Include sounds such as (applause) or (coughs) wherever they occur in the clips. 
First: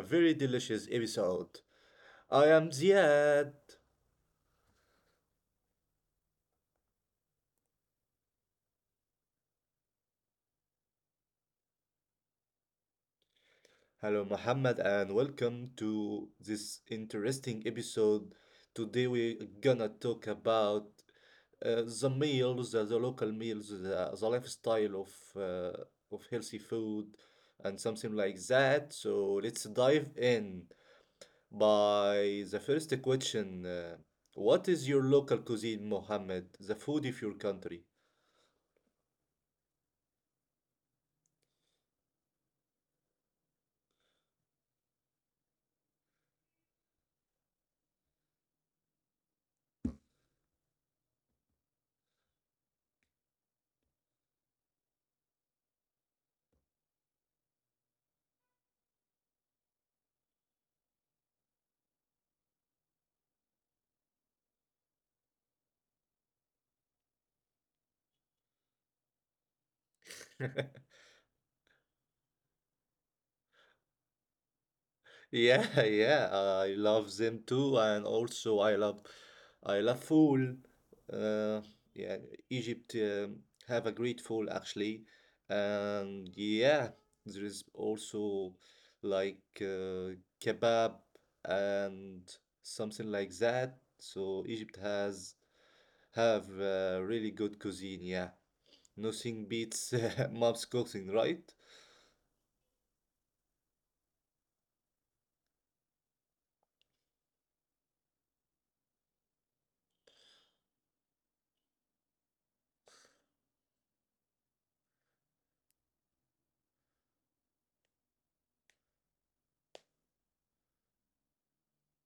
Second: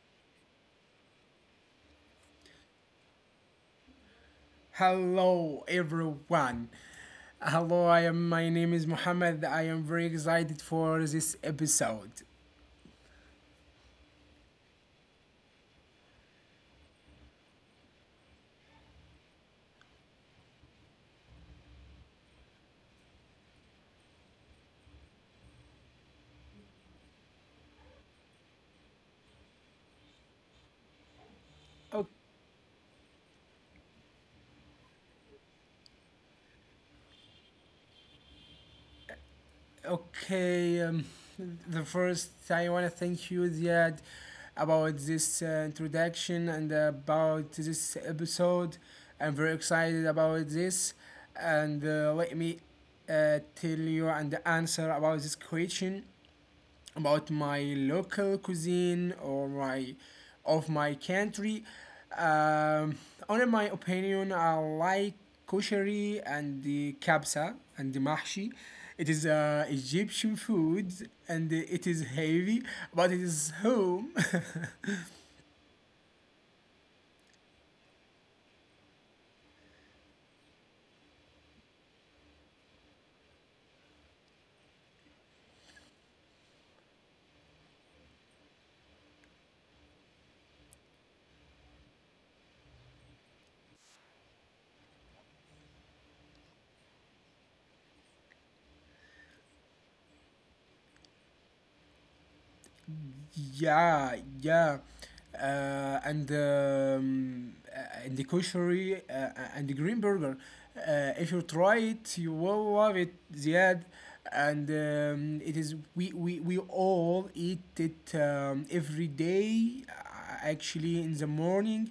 very delicious episode. I am Ziad. Hello, everyone. Hello, I am. My name is Mohammed. I am very excited for this episode. Hello Muhammad and welcome to this interesting episode. Today we're gonna talk about the meals, the local meals, the lifestyle uh, of healthy food and something like that. So let's dive in O- by the first question. What is your local cuisine, Mohammed? The food of your country? Okay, um, the first I want to thank you, Ziad, about this introduction and about this episode. I'm very excited about this, and let me tell you and answer about this question. About my local cuisine or my of my country. Um, on my opinion, I like koshari and the kabsa and the mahshi. It is Egyptian food and it is heavy, but it is home. (laughs) Yeah, (laughs) yeah, I love them too, and also I love food. Uh, yeah, Egypt have a great food actually, and yeah, there is also like kebab and something like that. So Egypt has have really good cuisine. Yeah, nothing beats (laughs) mom's cooking, right? Yeah, yeah, and the kosher and the green burger. If you try it, you will love it, Ziad. And it is we all eat it every day, actually in the morning,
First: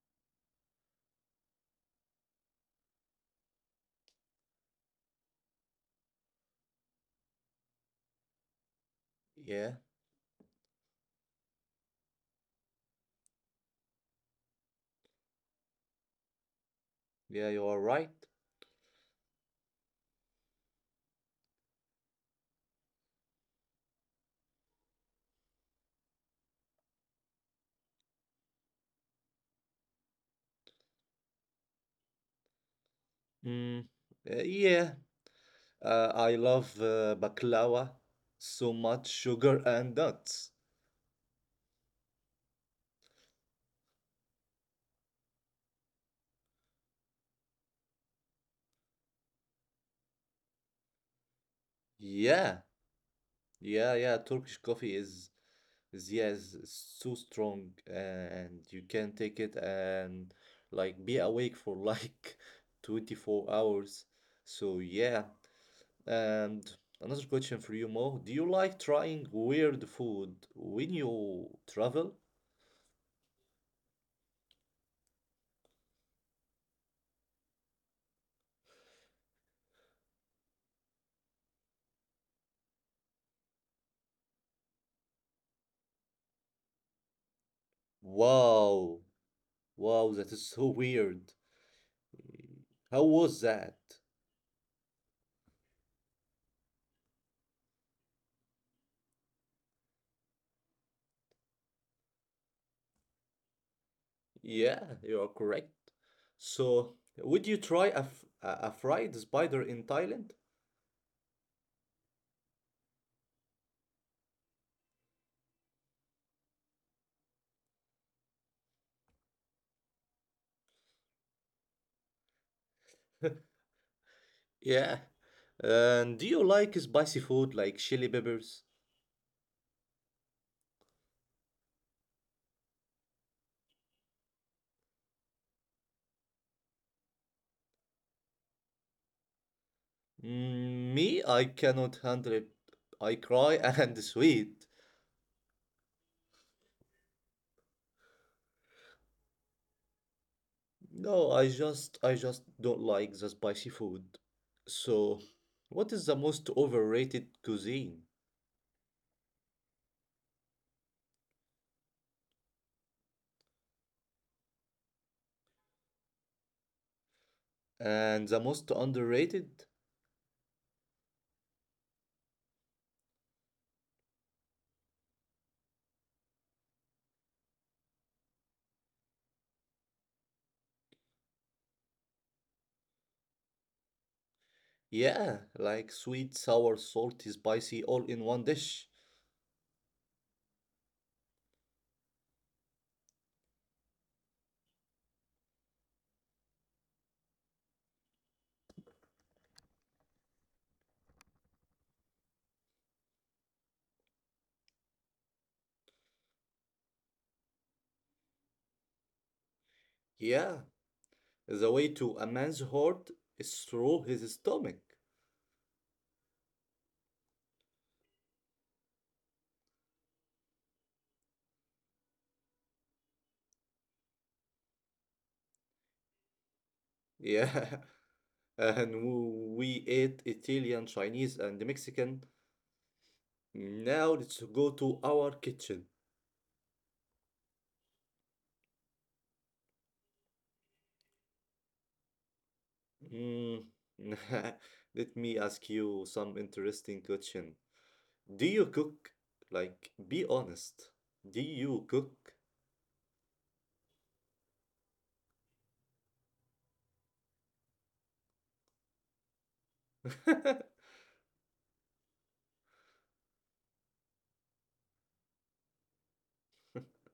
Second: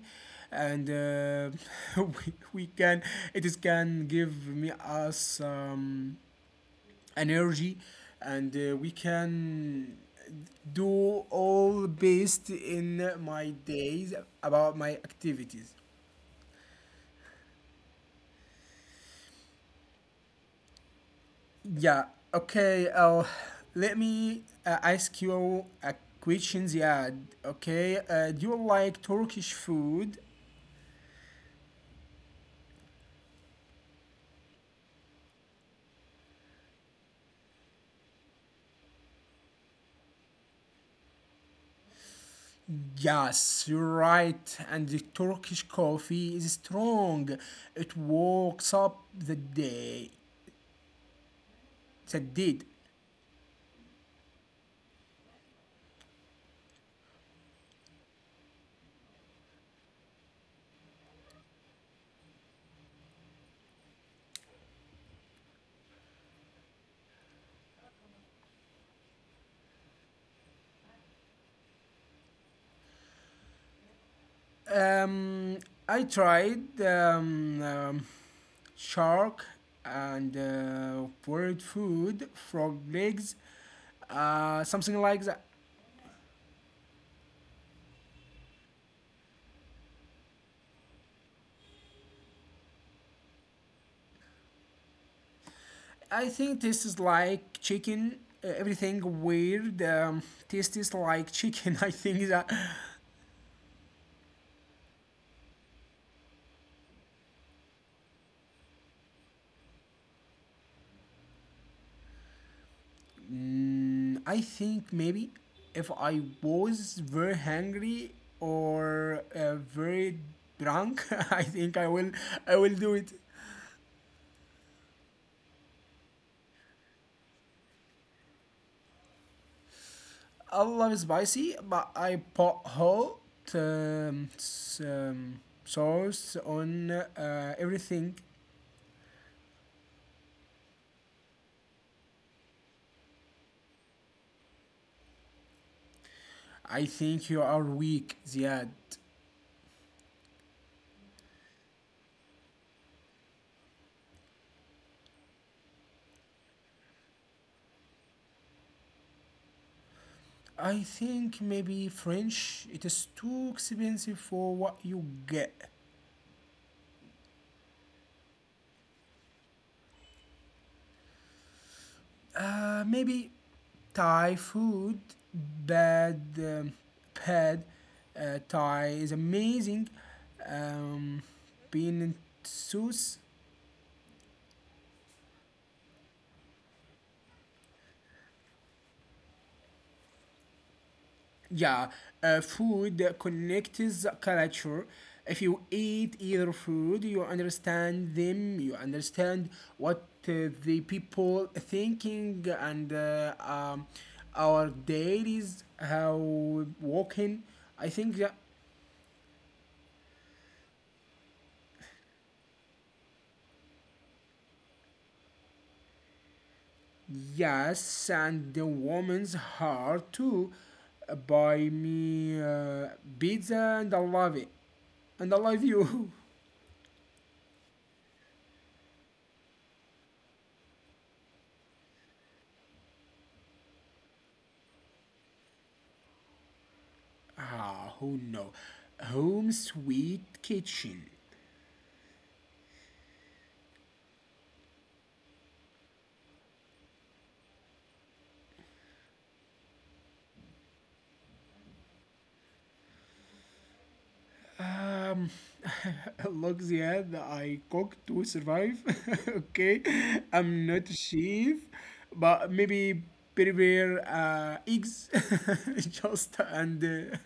and (laughs) we can it is can give me us. Energy and we Yeah, can do all based in my days about my activities. yeah, you are right. Yeah, okay, let me ask you a questions. Yeah, okay, do you like turkish food? Mm. Yeah. I love baklava, so much sugar and nuts. Yes, you're right. And the Turkish coffee is strong. It wakes up the day. The Yeah, did. yeah, yeah. Turkish coffee is yes, so strong, and you can take it and like be awake for like (laughs) 24 hours. So yeah. And another question for you, Mo. Do you like trying weird food when you travel? Um, I tried shark and bird food, frog legs, something like that. Wow, wow, that is so weird. How was that? I think this is like chicken. Everything weird tastes like chicken. (laughs) I think that. Yeah, you are correct. So, would you try a, f- a fried spider in Thailand? Mm, I think maybe if I was very hungry or very drunk, (laughs) I think I will. I will do it. Yeah. And do you like spicy food like chili peppers? I love spicy, but I put hot sauce on everything. Mm, I cannot handle it. I cry (laughs) and sweet. I think you are weak, Ziad. No, I just don't like the spicy food. So, what is the most overrated cuisine? I think maybe French. It is too expensive for what you get. And the most underrated? Maybe Thai food, bad, bad. Thai is amazing. Um, bean and sauce. Yeah, like sweet, sour, salty, spicy all in one dish. Yeah, food connects culture. If you eat either food, you understand them, you understand what the people thinking and our dailies, how walking. I think that, Yeah, the way to a man's heart is through his stomach. yes, and the woman's heart too. Buy me pizza and I love it. And I love you. (laughs) Yeah, (laughs) and we ate Italian, Chinese, and Mexican. Now let's go to our kitchen. Ah, who know? Home sweet kitchen. Mm, (laughs) Let me ask you some interesting question. Do you cook? Like, be honest. Do you cook? Um, (laughs) look, Ziad, I cook to survive. (laughs) Okay, I'm not a (laughs) chef, but maybe prepare eggs, (laughs) just and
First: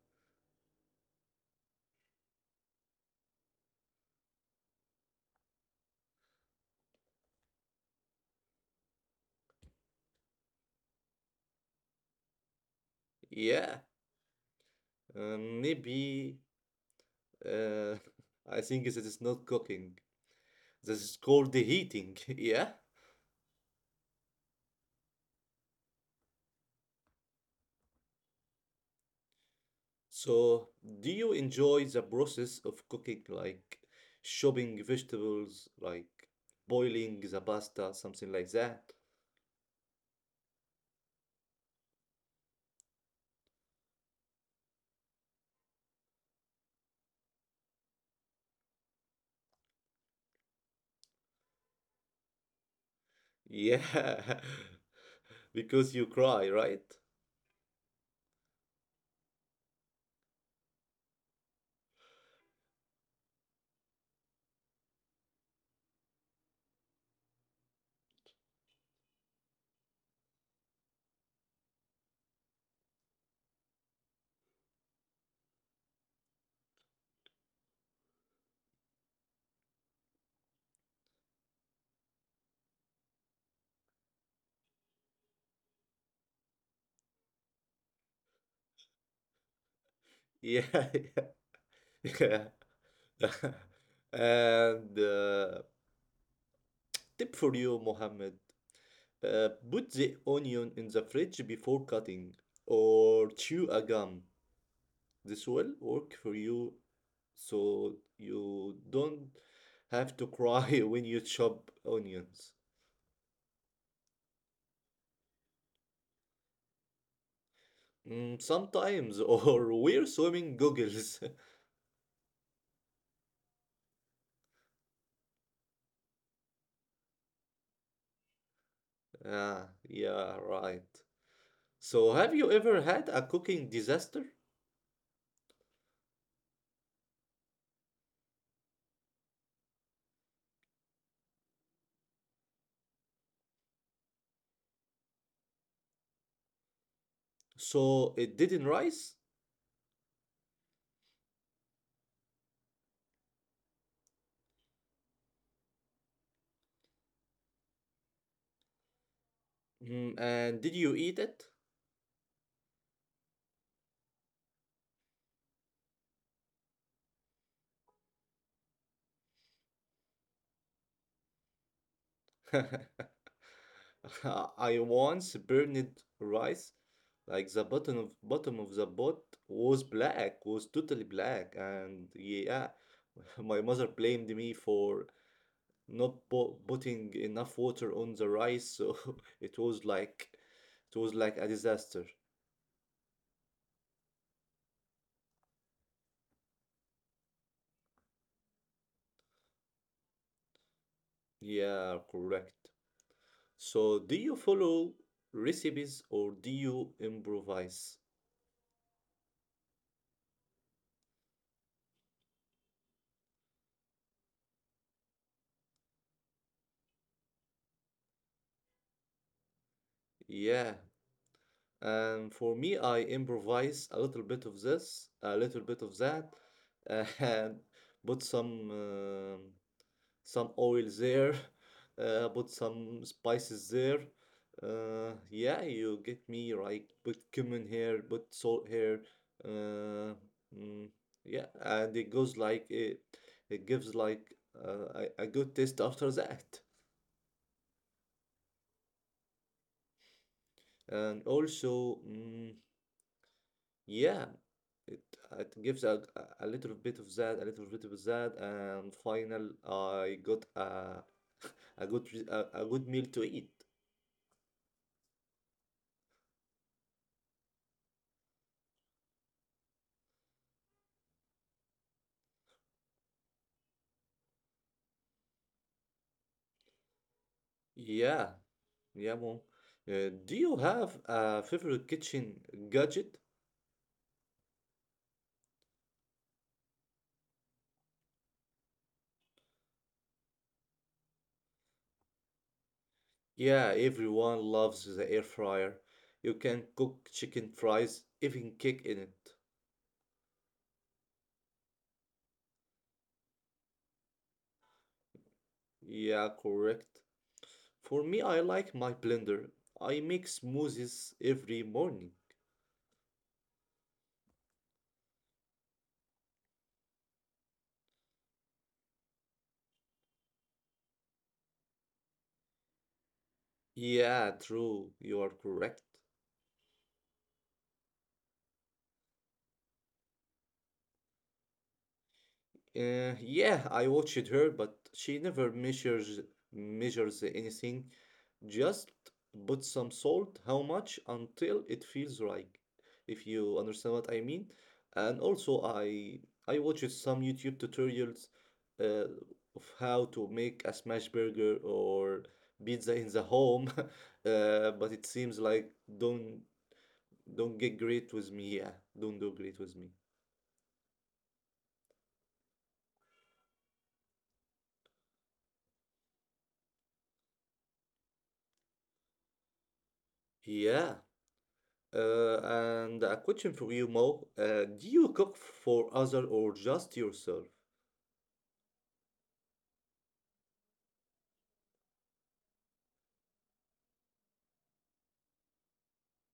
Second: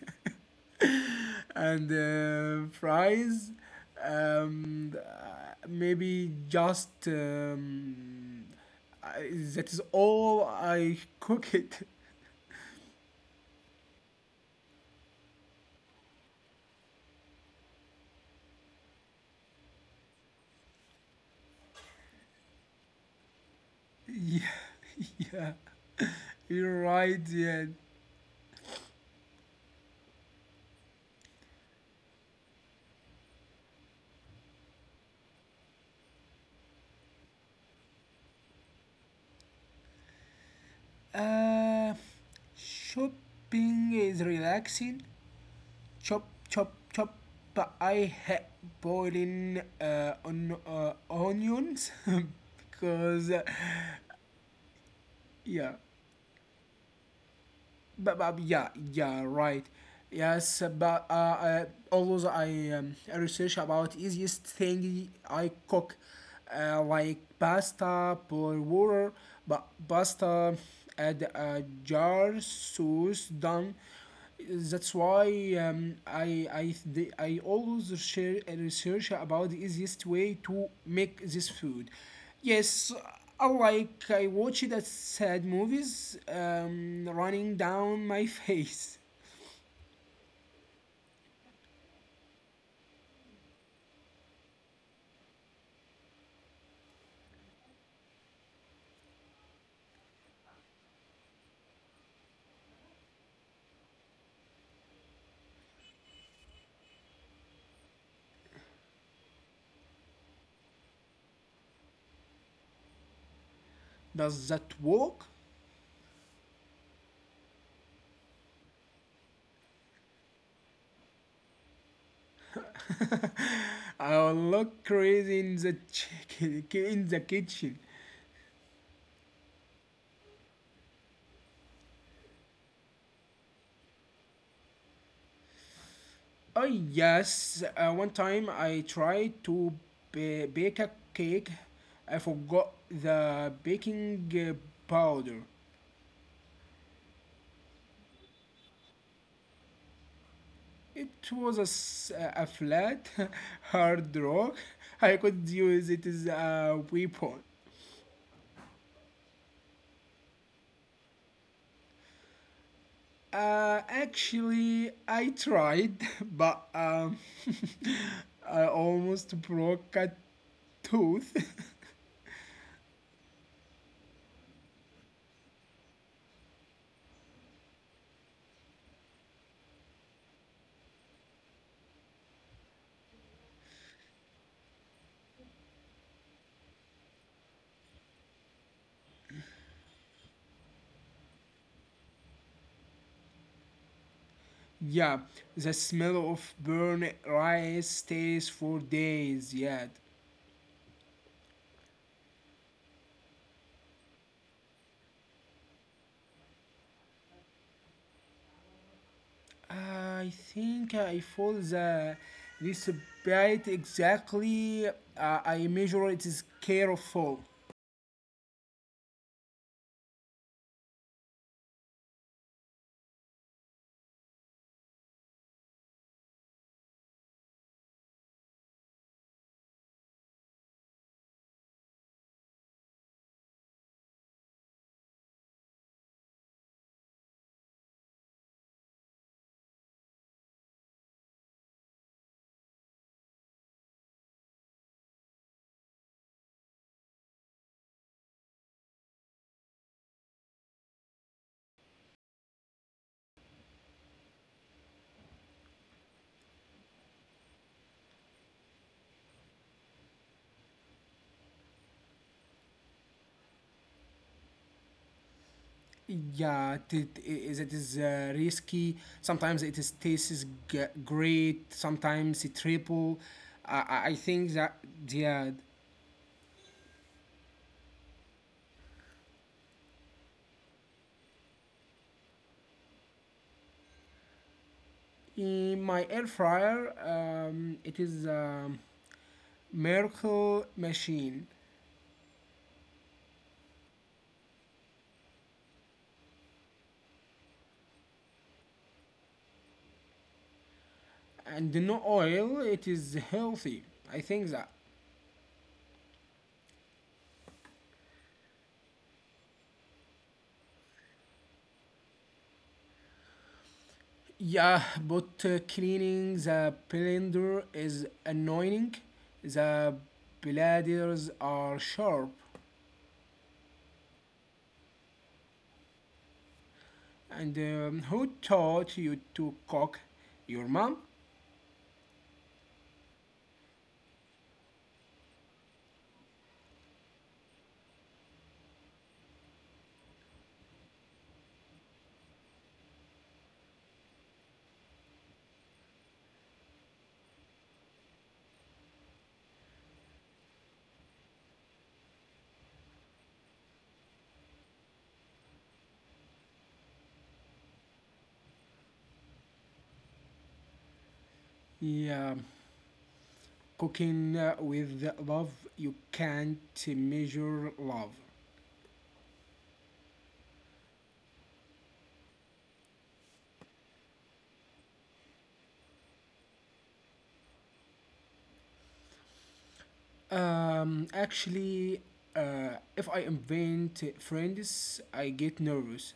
uh, (laughs) and fries. Maybe just I, that is all I cook it. Yeah, maybe. Uh, (laughs) I think this is not cooking. This is called the heating. (laughs) Yeah. Yeah, (laughs) yeah, you're right, yeah. So, do you enjoy the process of cooking, like chopping vegetables, like boiling the pasta, something like that? Uh, shopping is relaxing. Chop, chop, chop. But I hate boiling onions (laughs) because, Yeah, (laughs) yeah. because you cry, right? But yeah, yeah, right. Yes, but always I research about easiest thing I cook, like pasta, boil water, but pasta, add a jar, sauce, done. That's why I always share research about the easiest way to make this food. Yes, I like I watch that sad movies running down my (laughs) face. Yeah, (laughs) yeah, yeah. (laughs) And tip for you, Mohammed, put the onion in the fridge before cutting, or chew a gum. This will work for you so you don't have to cry (laughs) when you chop onions. Does that work? Mm, sometimes, (laughs) or wear swimming goggles. (laughs) I will look crazy in the chicken, in the kitchen. Ah, yeah, right. So, have you ever had a cooking disaster? Oh yes, one time I tried to bake a cake. I forgot the baking powder. So, it didn't rise? It was a, a flat, (laughs) hard rock. I could use it as a weapon. Mm, and did you eat Actually, I tried, (laughs) but (laughs) I almost broke a tooth. (laughs) it? (laughs) (laughs) I once burned rice, like the bottom of the pot was totally black, and yeah, (laughs) my mother blamed me for not po putting enough water on the rice, so (laughs) it was like it was like a disaster. Yeah, the smell of burnt rice stays for days yet. Yeah, correct. So do you follow recipes or do you improvise? I think I feel the this bite exactly. I measure it is careful. Yeah, and for me, I improvise a little bit of this, a little bit of that, (laughs) and put some oil there, (laughs) put some spices there. Yeah, you get me right. Put cumin here, put salt here. Uh, mm, yeah, and it goes like it gives like a good taste after that. And also, yeah, it, it gives a little bit of that, a little bit of that, and final I got a good meal to eat. Yeah, it is risky. Sometimes it is tastes great. Sometimes it triple. I think that, yeah, Yeah, yeah, mom. Do you have a favorite kitchen gadget? in my air fryer, it is a miracle machine, Yeah, everyone loves the air fryer. You can cook chicken fries, even cake in it. and no oil. It is healthy. I think that. Yeah, correct. For me, I like my blender. I make smoothies every morning. Yeah, but cleaning the blender is annoying. The bladders are sharp. Yeah, true. You are correct. And who taught you to cook? Your mom? Yeah, I watched her, but she never measures anything. Just put some salt, how much, until it feels right. If you understand what I mean. And also, I watched some YouTube tutorials uh, of how to make a smash burger or pizza in the home. (laughs) But it seems like don't don't get great with me. Yeah, don't do great with me. Yeah, cooking with love, you can't measure love. Yeah. And a question for you, Mo. Do you cook for other or just yourself? Actually, if I invent friends, I get nervous.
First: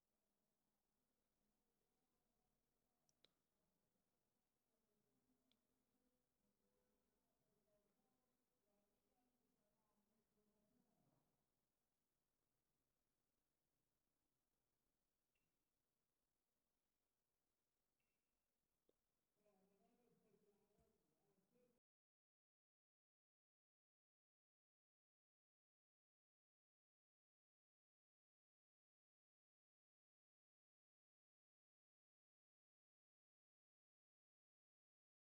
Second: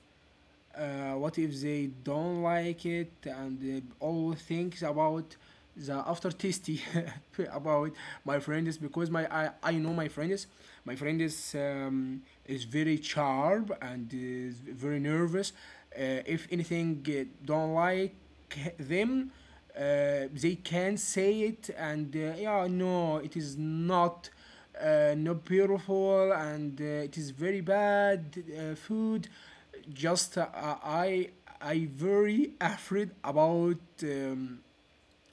What if they don't like it and they all thinks about the after tasty (laughs) about my friend is because I know my friend is very sharp and is very nervous. If anything don't like them, uh, they can say it and yeah no it is not not beautiful and it is very bad food just i I very afraid about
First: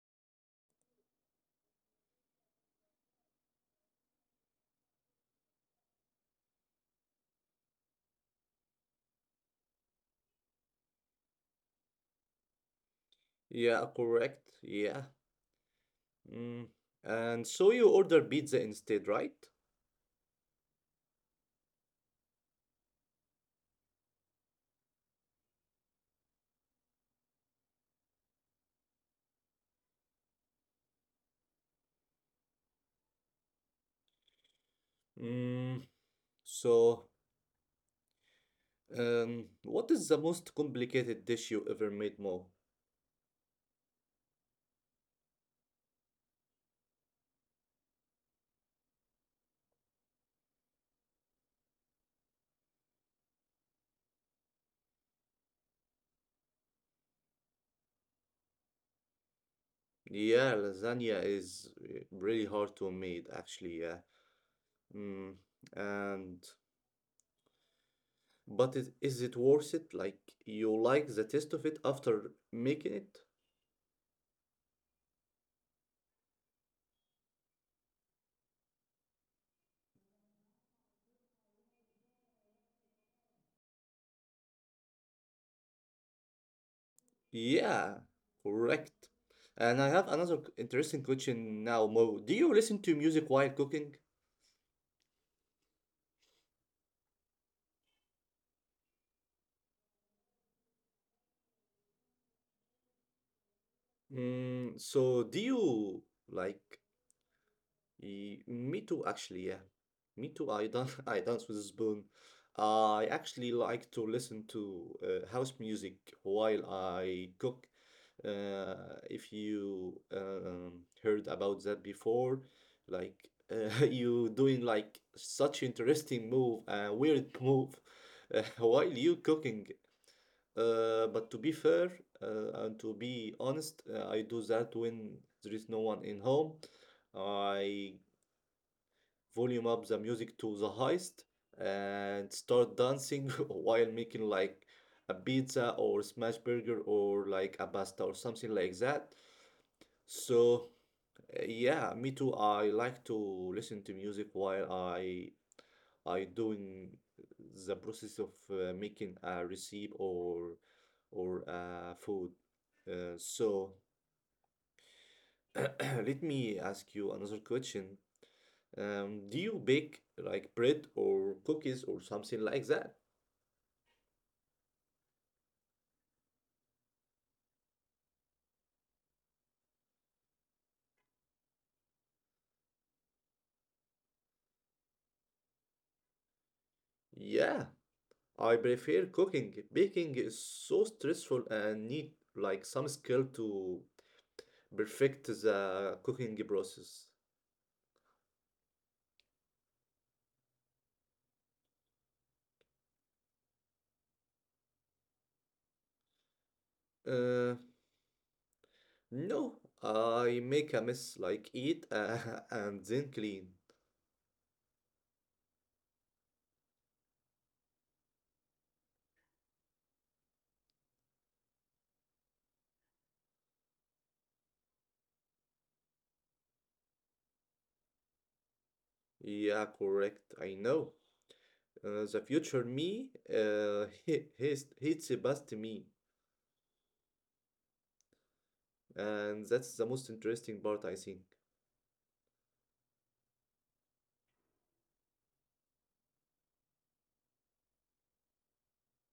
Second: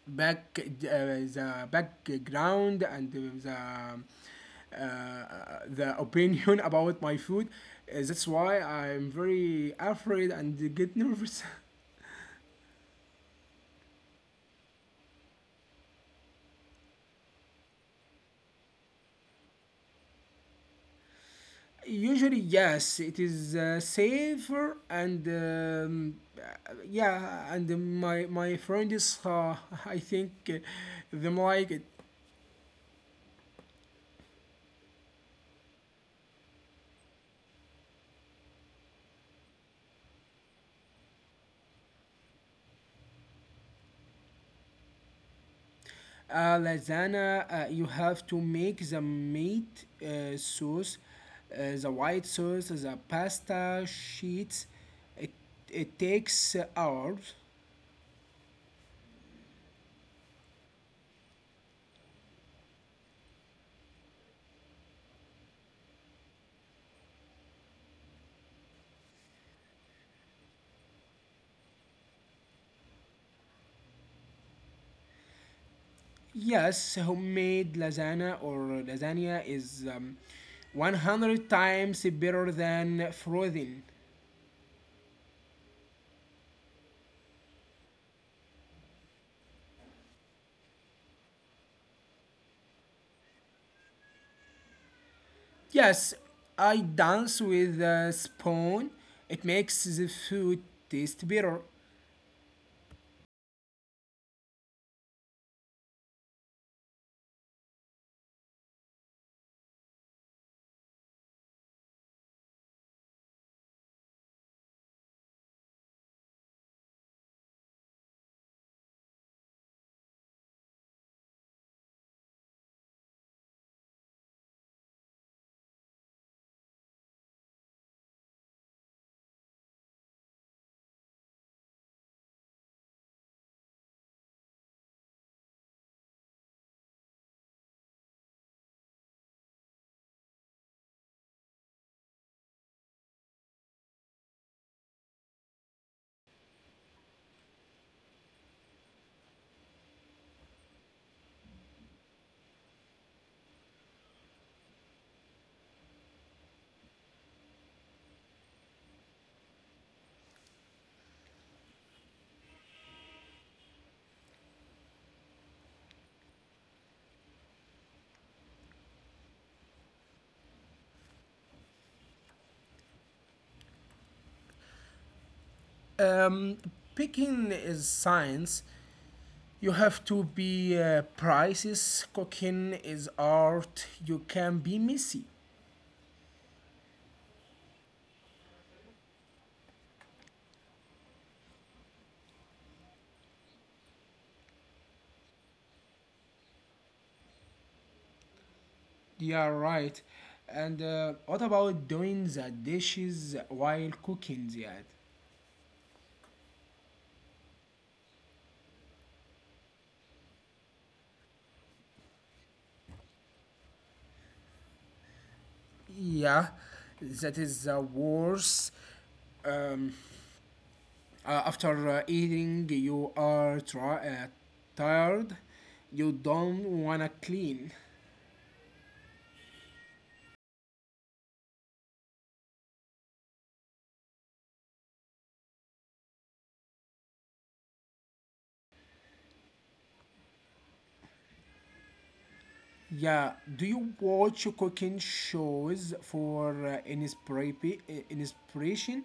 back the background and the uh, the opinion (laughs) about my food. That's why I'm very afraid and get nervous. (laughs) Yeah, correct. Yeah. Mm. And so you order pizza instead, right? Usually, yes, it is safer and yeah, and my friends, (laughs) I think them like it. Mm. So, what is the most complicated dish you ever made, Mo? Lasagna, you have to make the meat sauce, the white sauce, the pasta sheets. It it takes hours. Yeah, lasagna is really hard to make, actually. Yeah. Mm. And but is it worth it? Like you like the taste of it after making it? Yes, homemade lasagna or lasagna is 100 times better than frozen. Yeah, correct. And I have another interesting question now, Mo. Do you listen to music while cooking? Yes, I dance with a spoon. It makes the food taste better. Mm, so do you like me too, actually, yeah. Me too. I dance, (laughs) I dance with a spoon. I actually like to listen to house music while I cook. If you heard about that before, like (laughs) you doing like such interesting move, weird move, (laughs) while you cooking. But to be fair and to be honest, I do that when there is no one in home. I volume up the music to the highest and start dancing (laughs) while making like a pizza or smash burger or like a pasta or something like that. So yeah, me too. I like to listen to music while I doing the process of making a recipe or food. So (clears throat) let me ask you another question. Do you bake like bread or cookies or something like that? Um, picking is science. You have to be precise. Cooking is art. You can be messy. Yeah, I prefer cooking. Baking is so stressful and need like some skill to perfect the cooking process. Yeah, right. And what about doing the dishes while cooking, Ziad? Uh, no, I make a mess like eat (laughs) and then clean. Yeah, that is the worst. Um, Uh, after eating, you are tired. You don't wanna clean. Yeah, correct. I know. The future me, (laughs) he's, the best me, and that's the most interesting part I think. Yeah. Do you watch cooking shows for inspiration?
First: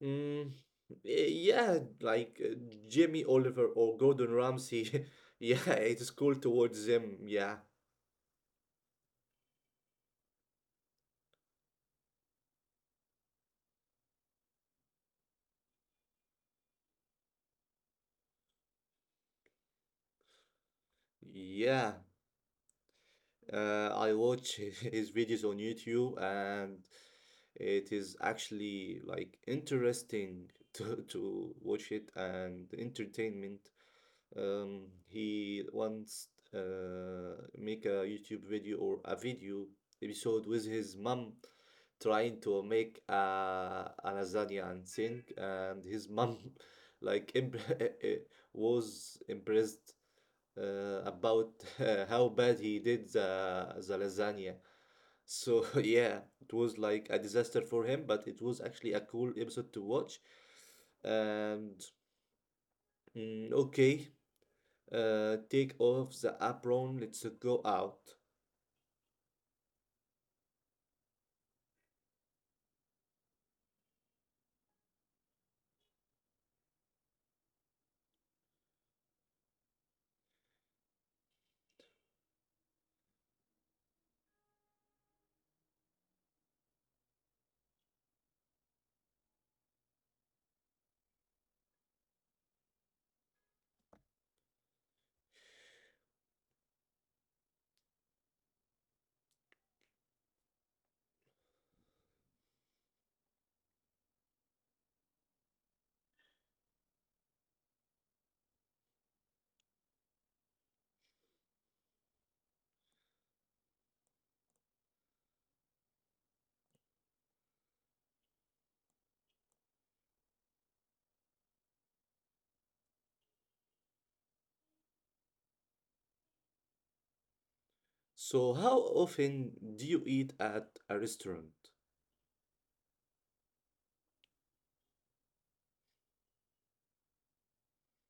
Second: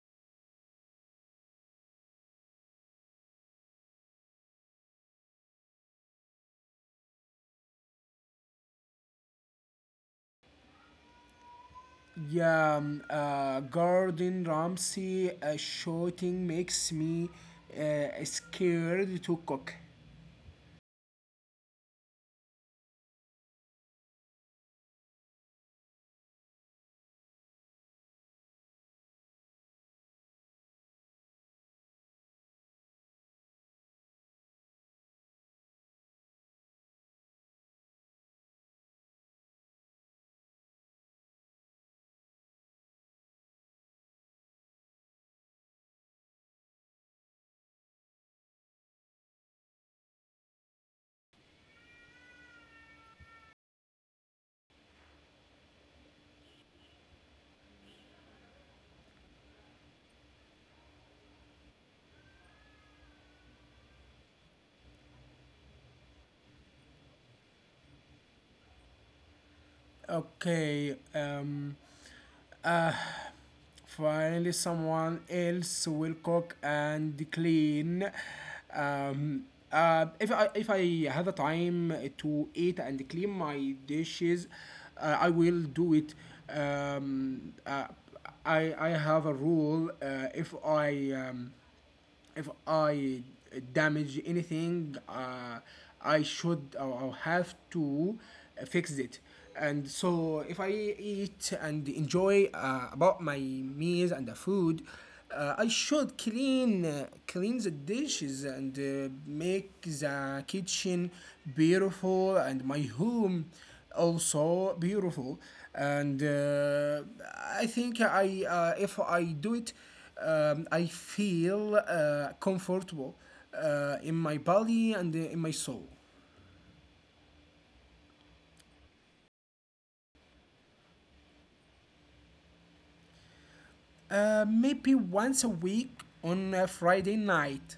Mm, yeah, like Jimmy Oliver or Gordon Ramsay. (laughs) Yeah, it's cool towards them. Yeah, Yeah. Gordon Ramsay shooting makes me scared to cook. yeah. I watch (laughs) his videos on YouTube, and it is actually like interesting to (laughs) to watch it and entertainment. He once make a YouTube video or a video episode with his mom trying to make a lasagna and think and his mom (laughs) like imp- (laughs) was impressed about (laughs) how bad he did the lasagna. So (laughs) yeah, it was like a disaster for him, but it was actually a cool episode to watch. And okay, take off the apron, let's go out. Okay. Finally, someone else will cook and clean. Um, if I have the time to eat and clean my dishes, I will do it. Um, uh, I have a rule. If I damage anything, I should or have to fix it. And so, if I eat and enjoy about my meals and the food, I should clean clean the dishes and make the kitchen beautiful and my home also beautiful. And I think I if I do it I feel comfortable in my body and in my soul. So, how often do you eat at a restaurant? Maybe once a week on a Friday night.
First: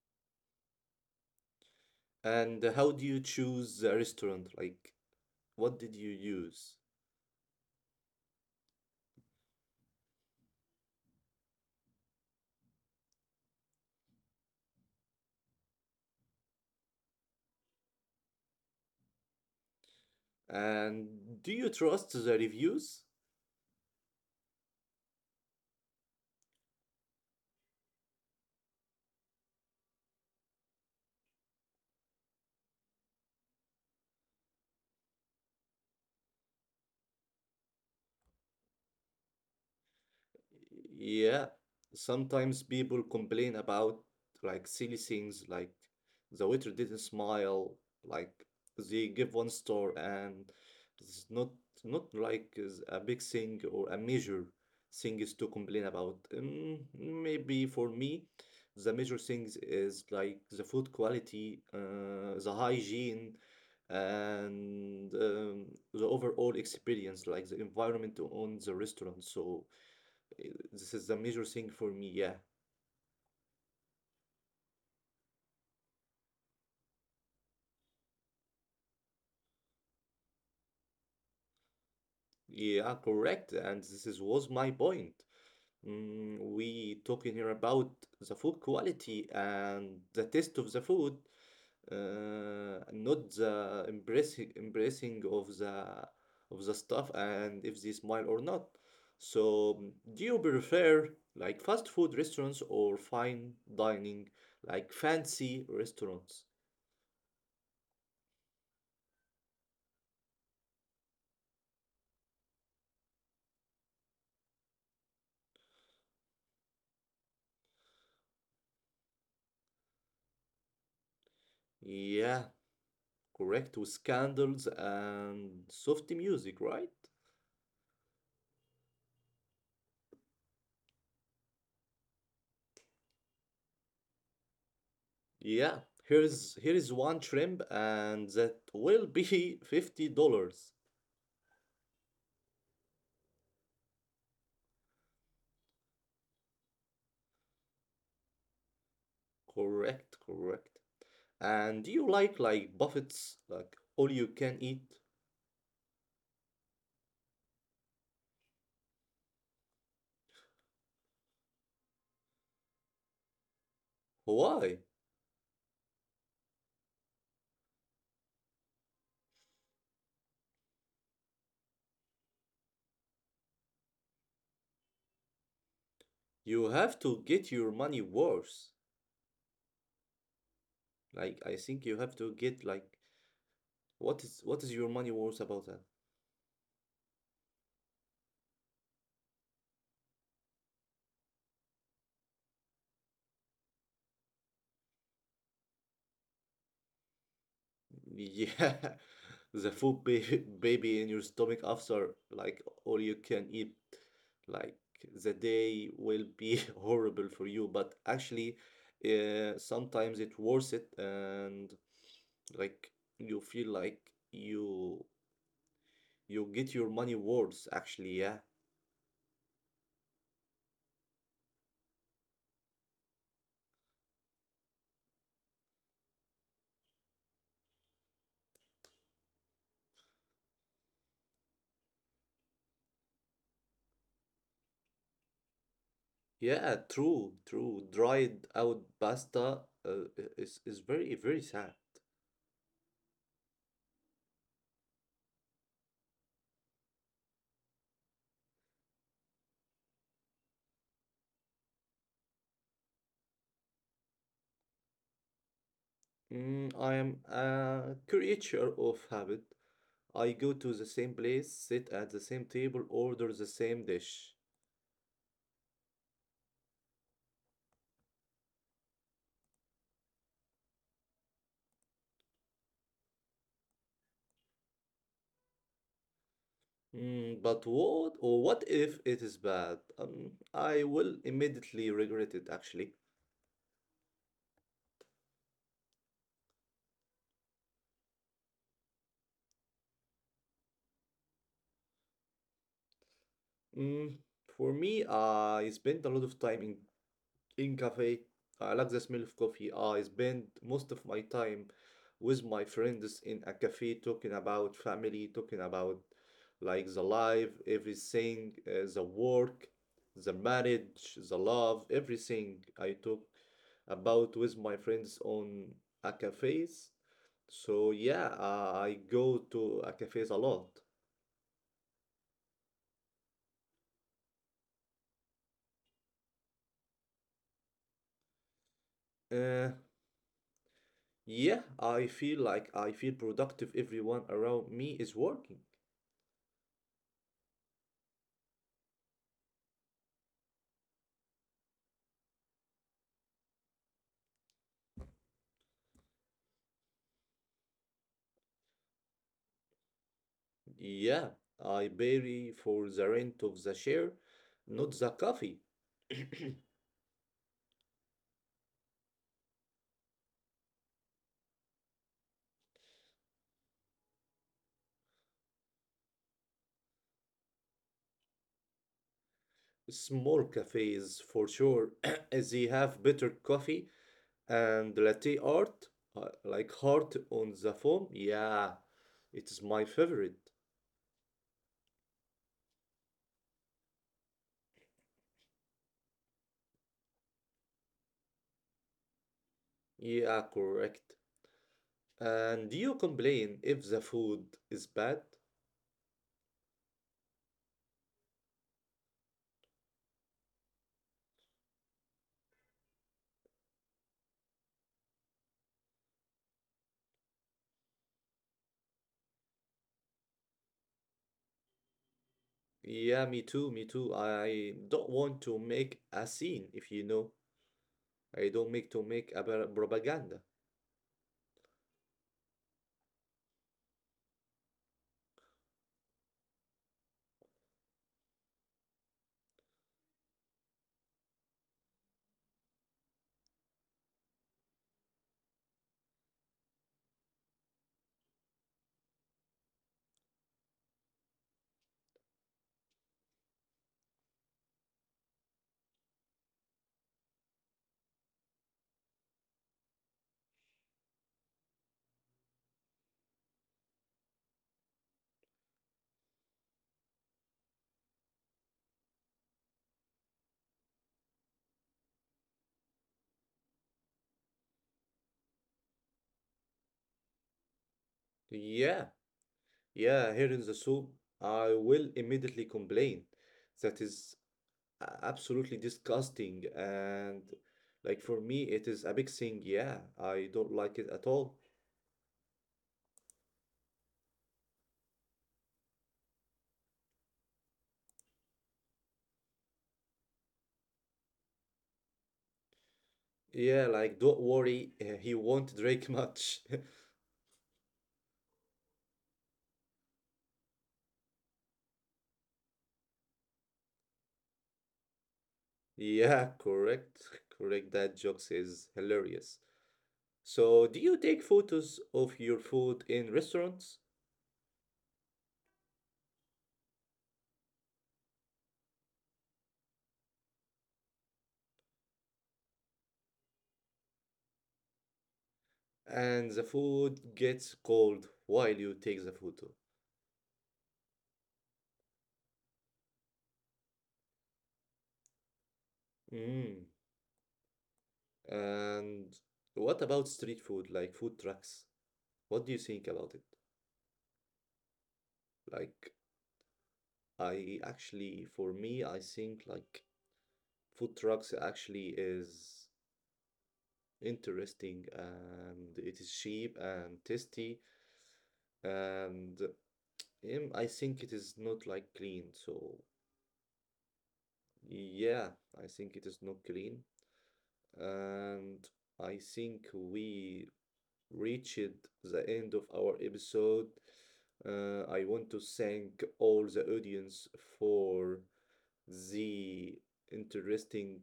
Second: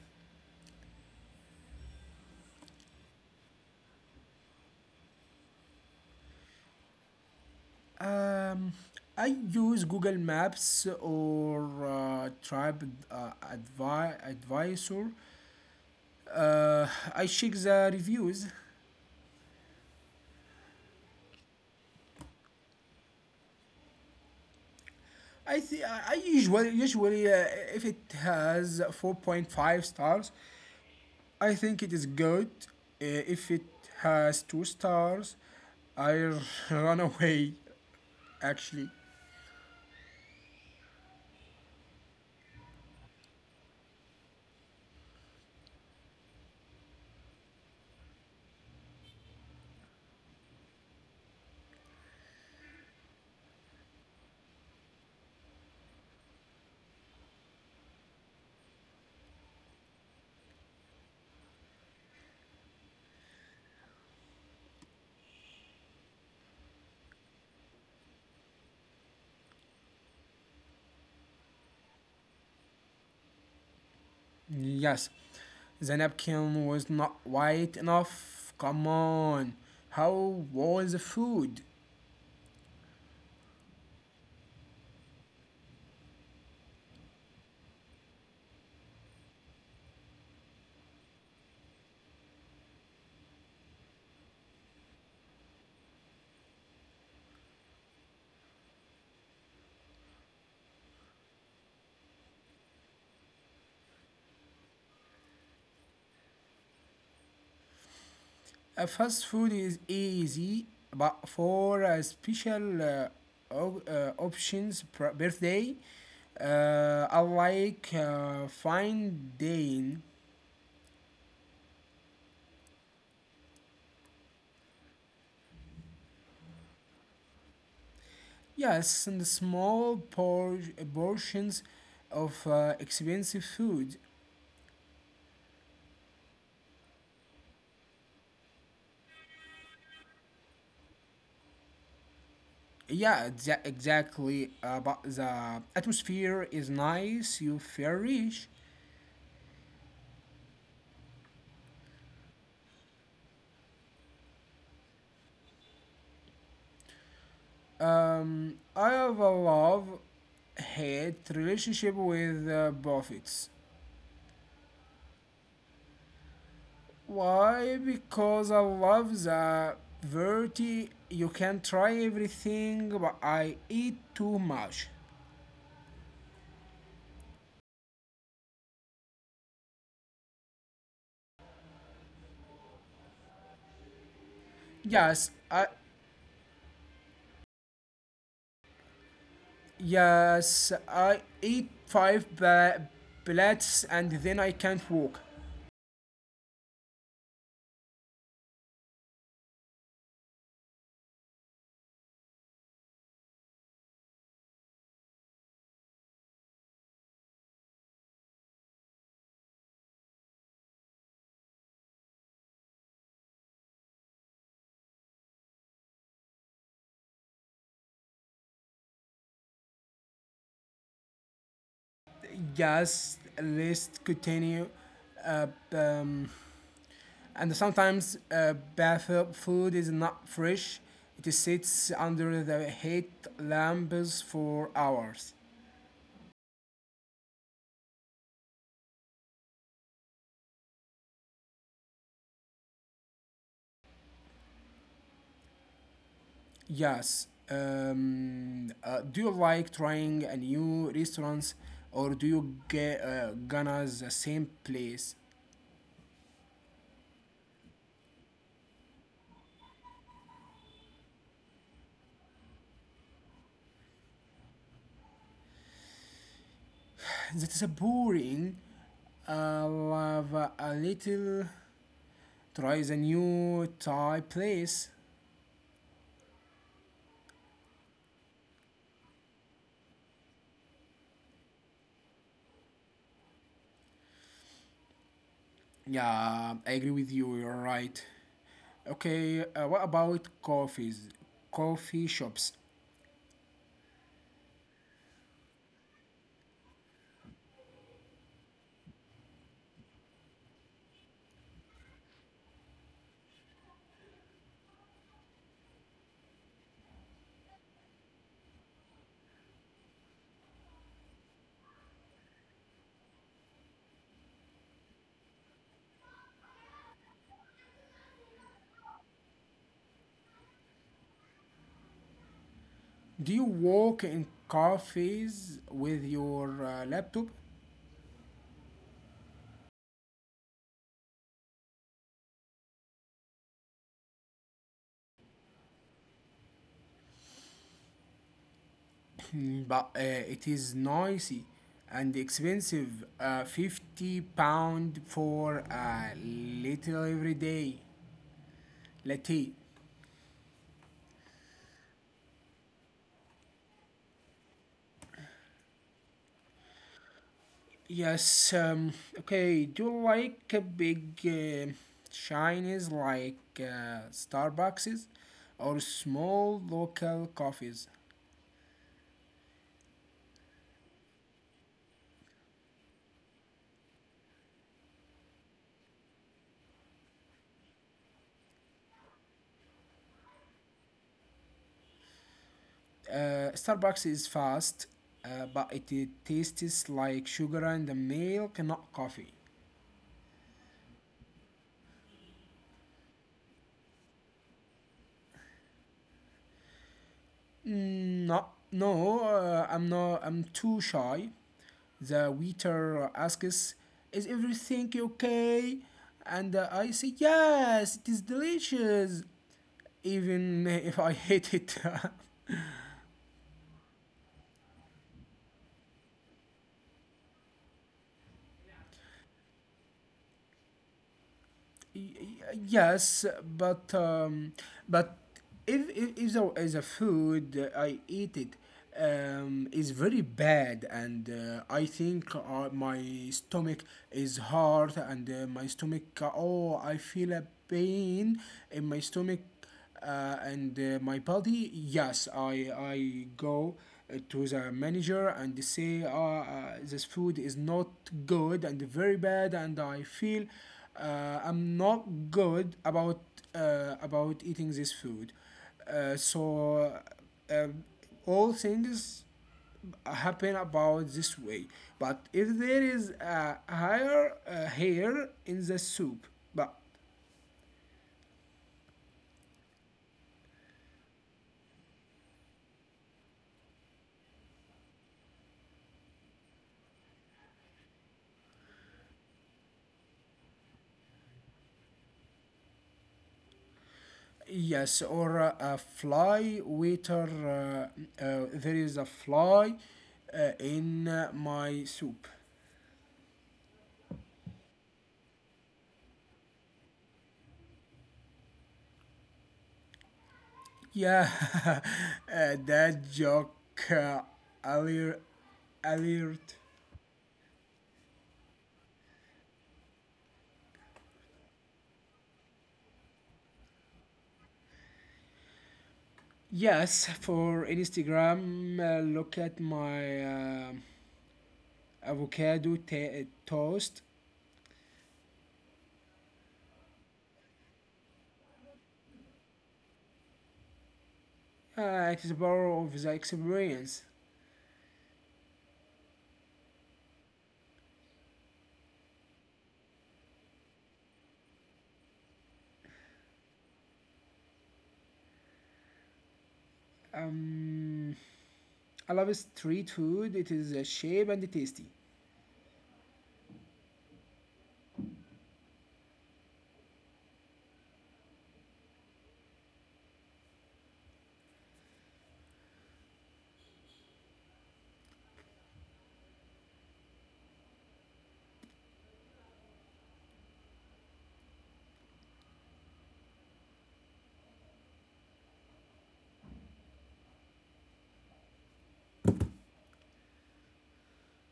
And how do you choose the restaurant? Like, what did you use? Um, I use Google Maps or Tribe Advisor. Uh, I check the reviews. And do you trust the reviews? I usually if it has 4.5 stars, I think it is good if it has two stars. I r- (laughs) run away, actually. Yeah, sometimes people complain about like silly things, like the waiter didn't smile, like they give one star, and it's not like is a big thing or a major thing is to complain about. Maybe for me, the major things is like the food quality, the hygiene, and the overall experience, like the environment on the restaurant. So. This is the major thing for me. Yeah, Yes, the napkin was not white enough. Come on. How was the food? yeah, correct. And this is was my point. Mm, we talking here about the food quality and the taste of the food, not the embracing of the stuff and if they smile or not. So, do you prefer like fast food restaurants or fine dining, like fancy restaurants? A fast food is easy, but for a special options birthday, I like fine dining. Yeah, correct, with candles and soft music, right? Yes, and the small portions of expensive food. Yeah, here is one shrimp and that will be (laughs) $50. Yeah, exactly. But the atmosphere is nice. You feel rich. Correct, correct. And do you like buffets, like all you can eat? I have a love-hate relationship with buffets. Why? Why? Because I love the variety. You can try everything, but I eat too much. You have to get your money worth, like I think you have to get like what is your Yes, money I worth about that? Yes, I eat five pellets and then I can't walk. Yeah, (laughs) the food baby in your stomach after like all you can eat, like the day will be (laughs) horrible for you, but actually, sometimes it worth it, and like you feel like you you get your money worth actually. Yeah, Yes, let's continue. Uh, um, and sometimes bath food is not fresh. It sits under the heat lamps for hours. yeah, true, true. Dried out pasta is very very sad. Yes. Do you like trying a new restaurants or do you get gonna the same place? Mm, I am a creature of habit. I go to the same place, sit at the same table, order the same dish. That is boring. I love a little. Try the new Thai place. Mm, but what if it is bad? I will immediately regret it actually. Yeah, I agree with you. You're right. Okay, what about coffees? Coffee shops. Mm, for me, I spent a lot of time in cafe. I like the smell of coffee. I spend most of my time with my friends in a cafe talking about family, talking about like the life, everything, the work, the marriage, the love, everything I talk about with my friends on a cafes. So yeah, I go to a cafes a lot. Do you work in cafes with your laptop? Uh, yeah, I feel like I feel productive. Everyone around me is working. (clears throat) but it is noisy and expensive. £50 for a little everyday latte. Yeah, I pay for the rent of the share, not the coffee. (coughs) (clears throat) Yes, okay. Do you like a big Chinese like Starbucks or small local coffees? Small cafes for sure, (coughs) (clears throat) they have better coffee and latte art, like heart on the foam. Yeah, it is my favorite. Starbucks is fast, it tastes like sugar and milk, not coffee. Yeah, correct. And do you complain if the food is bad? No, no, I'm not. I'm too shy. The waiter asks, "Is everything okay?" And I say, "Yes, it is delicious." Even if I hate it. (laughs) Yeah, me too, me too. I don't want to make a scene, if you know. I don't make to make a propaganda. Yes, but but if there is a food I eat it is very bad, and I think my stomach is hard, and my stomach oh I feel a pain in my stomach and my body yes I go to the manager and say this food is not good and very bad and I feel I'm not good about eating this food so uh, all things happen about this way, but if there is a higher hair in the soup but Yeah. Yeah, here in the soup, I will immediately complain. That is absolutely disgusting. And like for me, it is a big thing. Yeah, I don't like it at all. yes, or a fly waiter. There is a fly in my soup. Yeah, like don't worry, he won't drink much. (laughs) Yeah, (laughs) that joke uh, alert, alert. Yeah, correct. (laughs) Correct. That jokes is hilarious. So, do you take photos of your food in restaurants Yes, for Instagram, look at my avocado toast. and the food gets cold while you take the photo? It is part of the experience. Mm. And what about street food, like food trucks? What do you think about it? Like, Um, for I me, love I street think like food. It is cheap food and trucks tasty. actually is interesting and it is cheap and tasty and I think it is not like clean. So yeah, I think it is not clean and I think we reached the end of our episode. I want to thank all the audience for the interesting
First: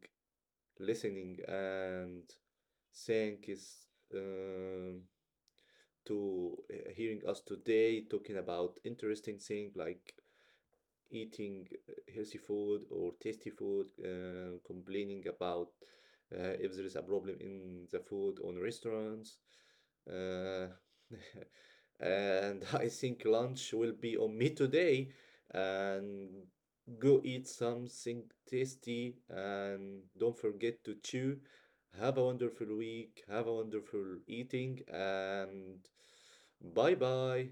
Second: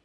listening and thank is um, to hearing us today talking about interesting thing like eating healthy food or tasty food, complaining about if there is a problem in the food on restaurants. Uh, (laughs) and I think lunch will be on me today and go eat something tasty and don't forget to chew. Have a wonderful week. Have a wonderful eating and bye bye.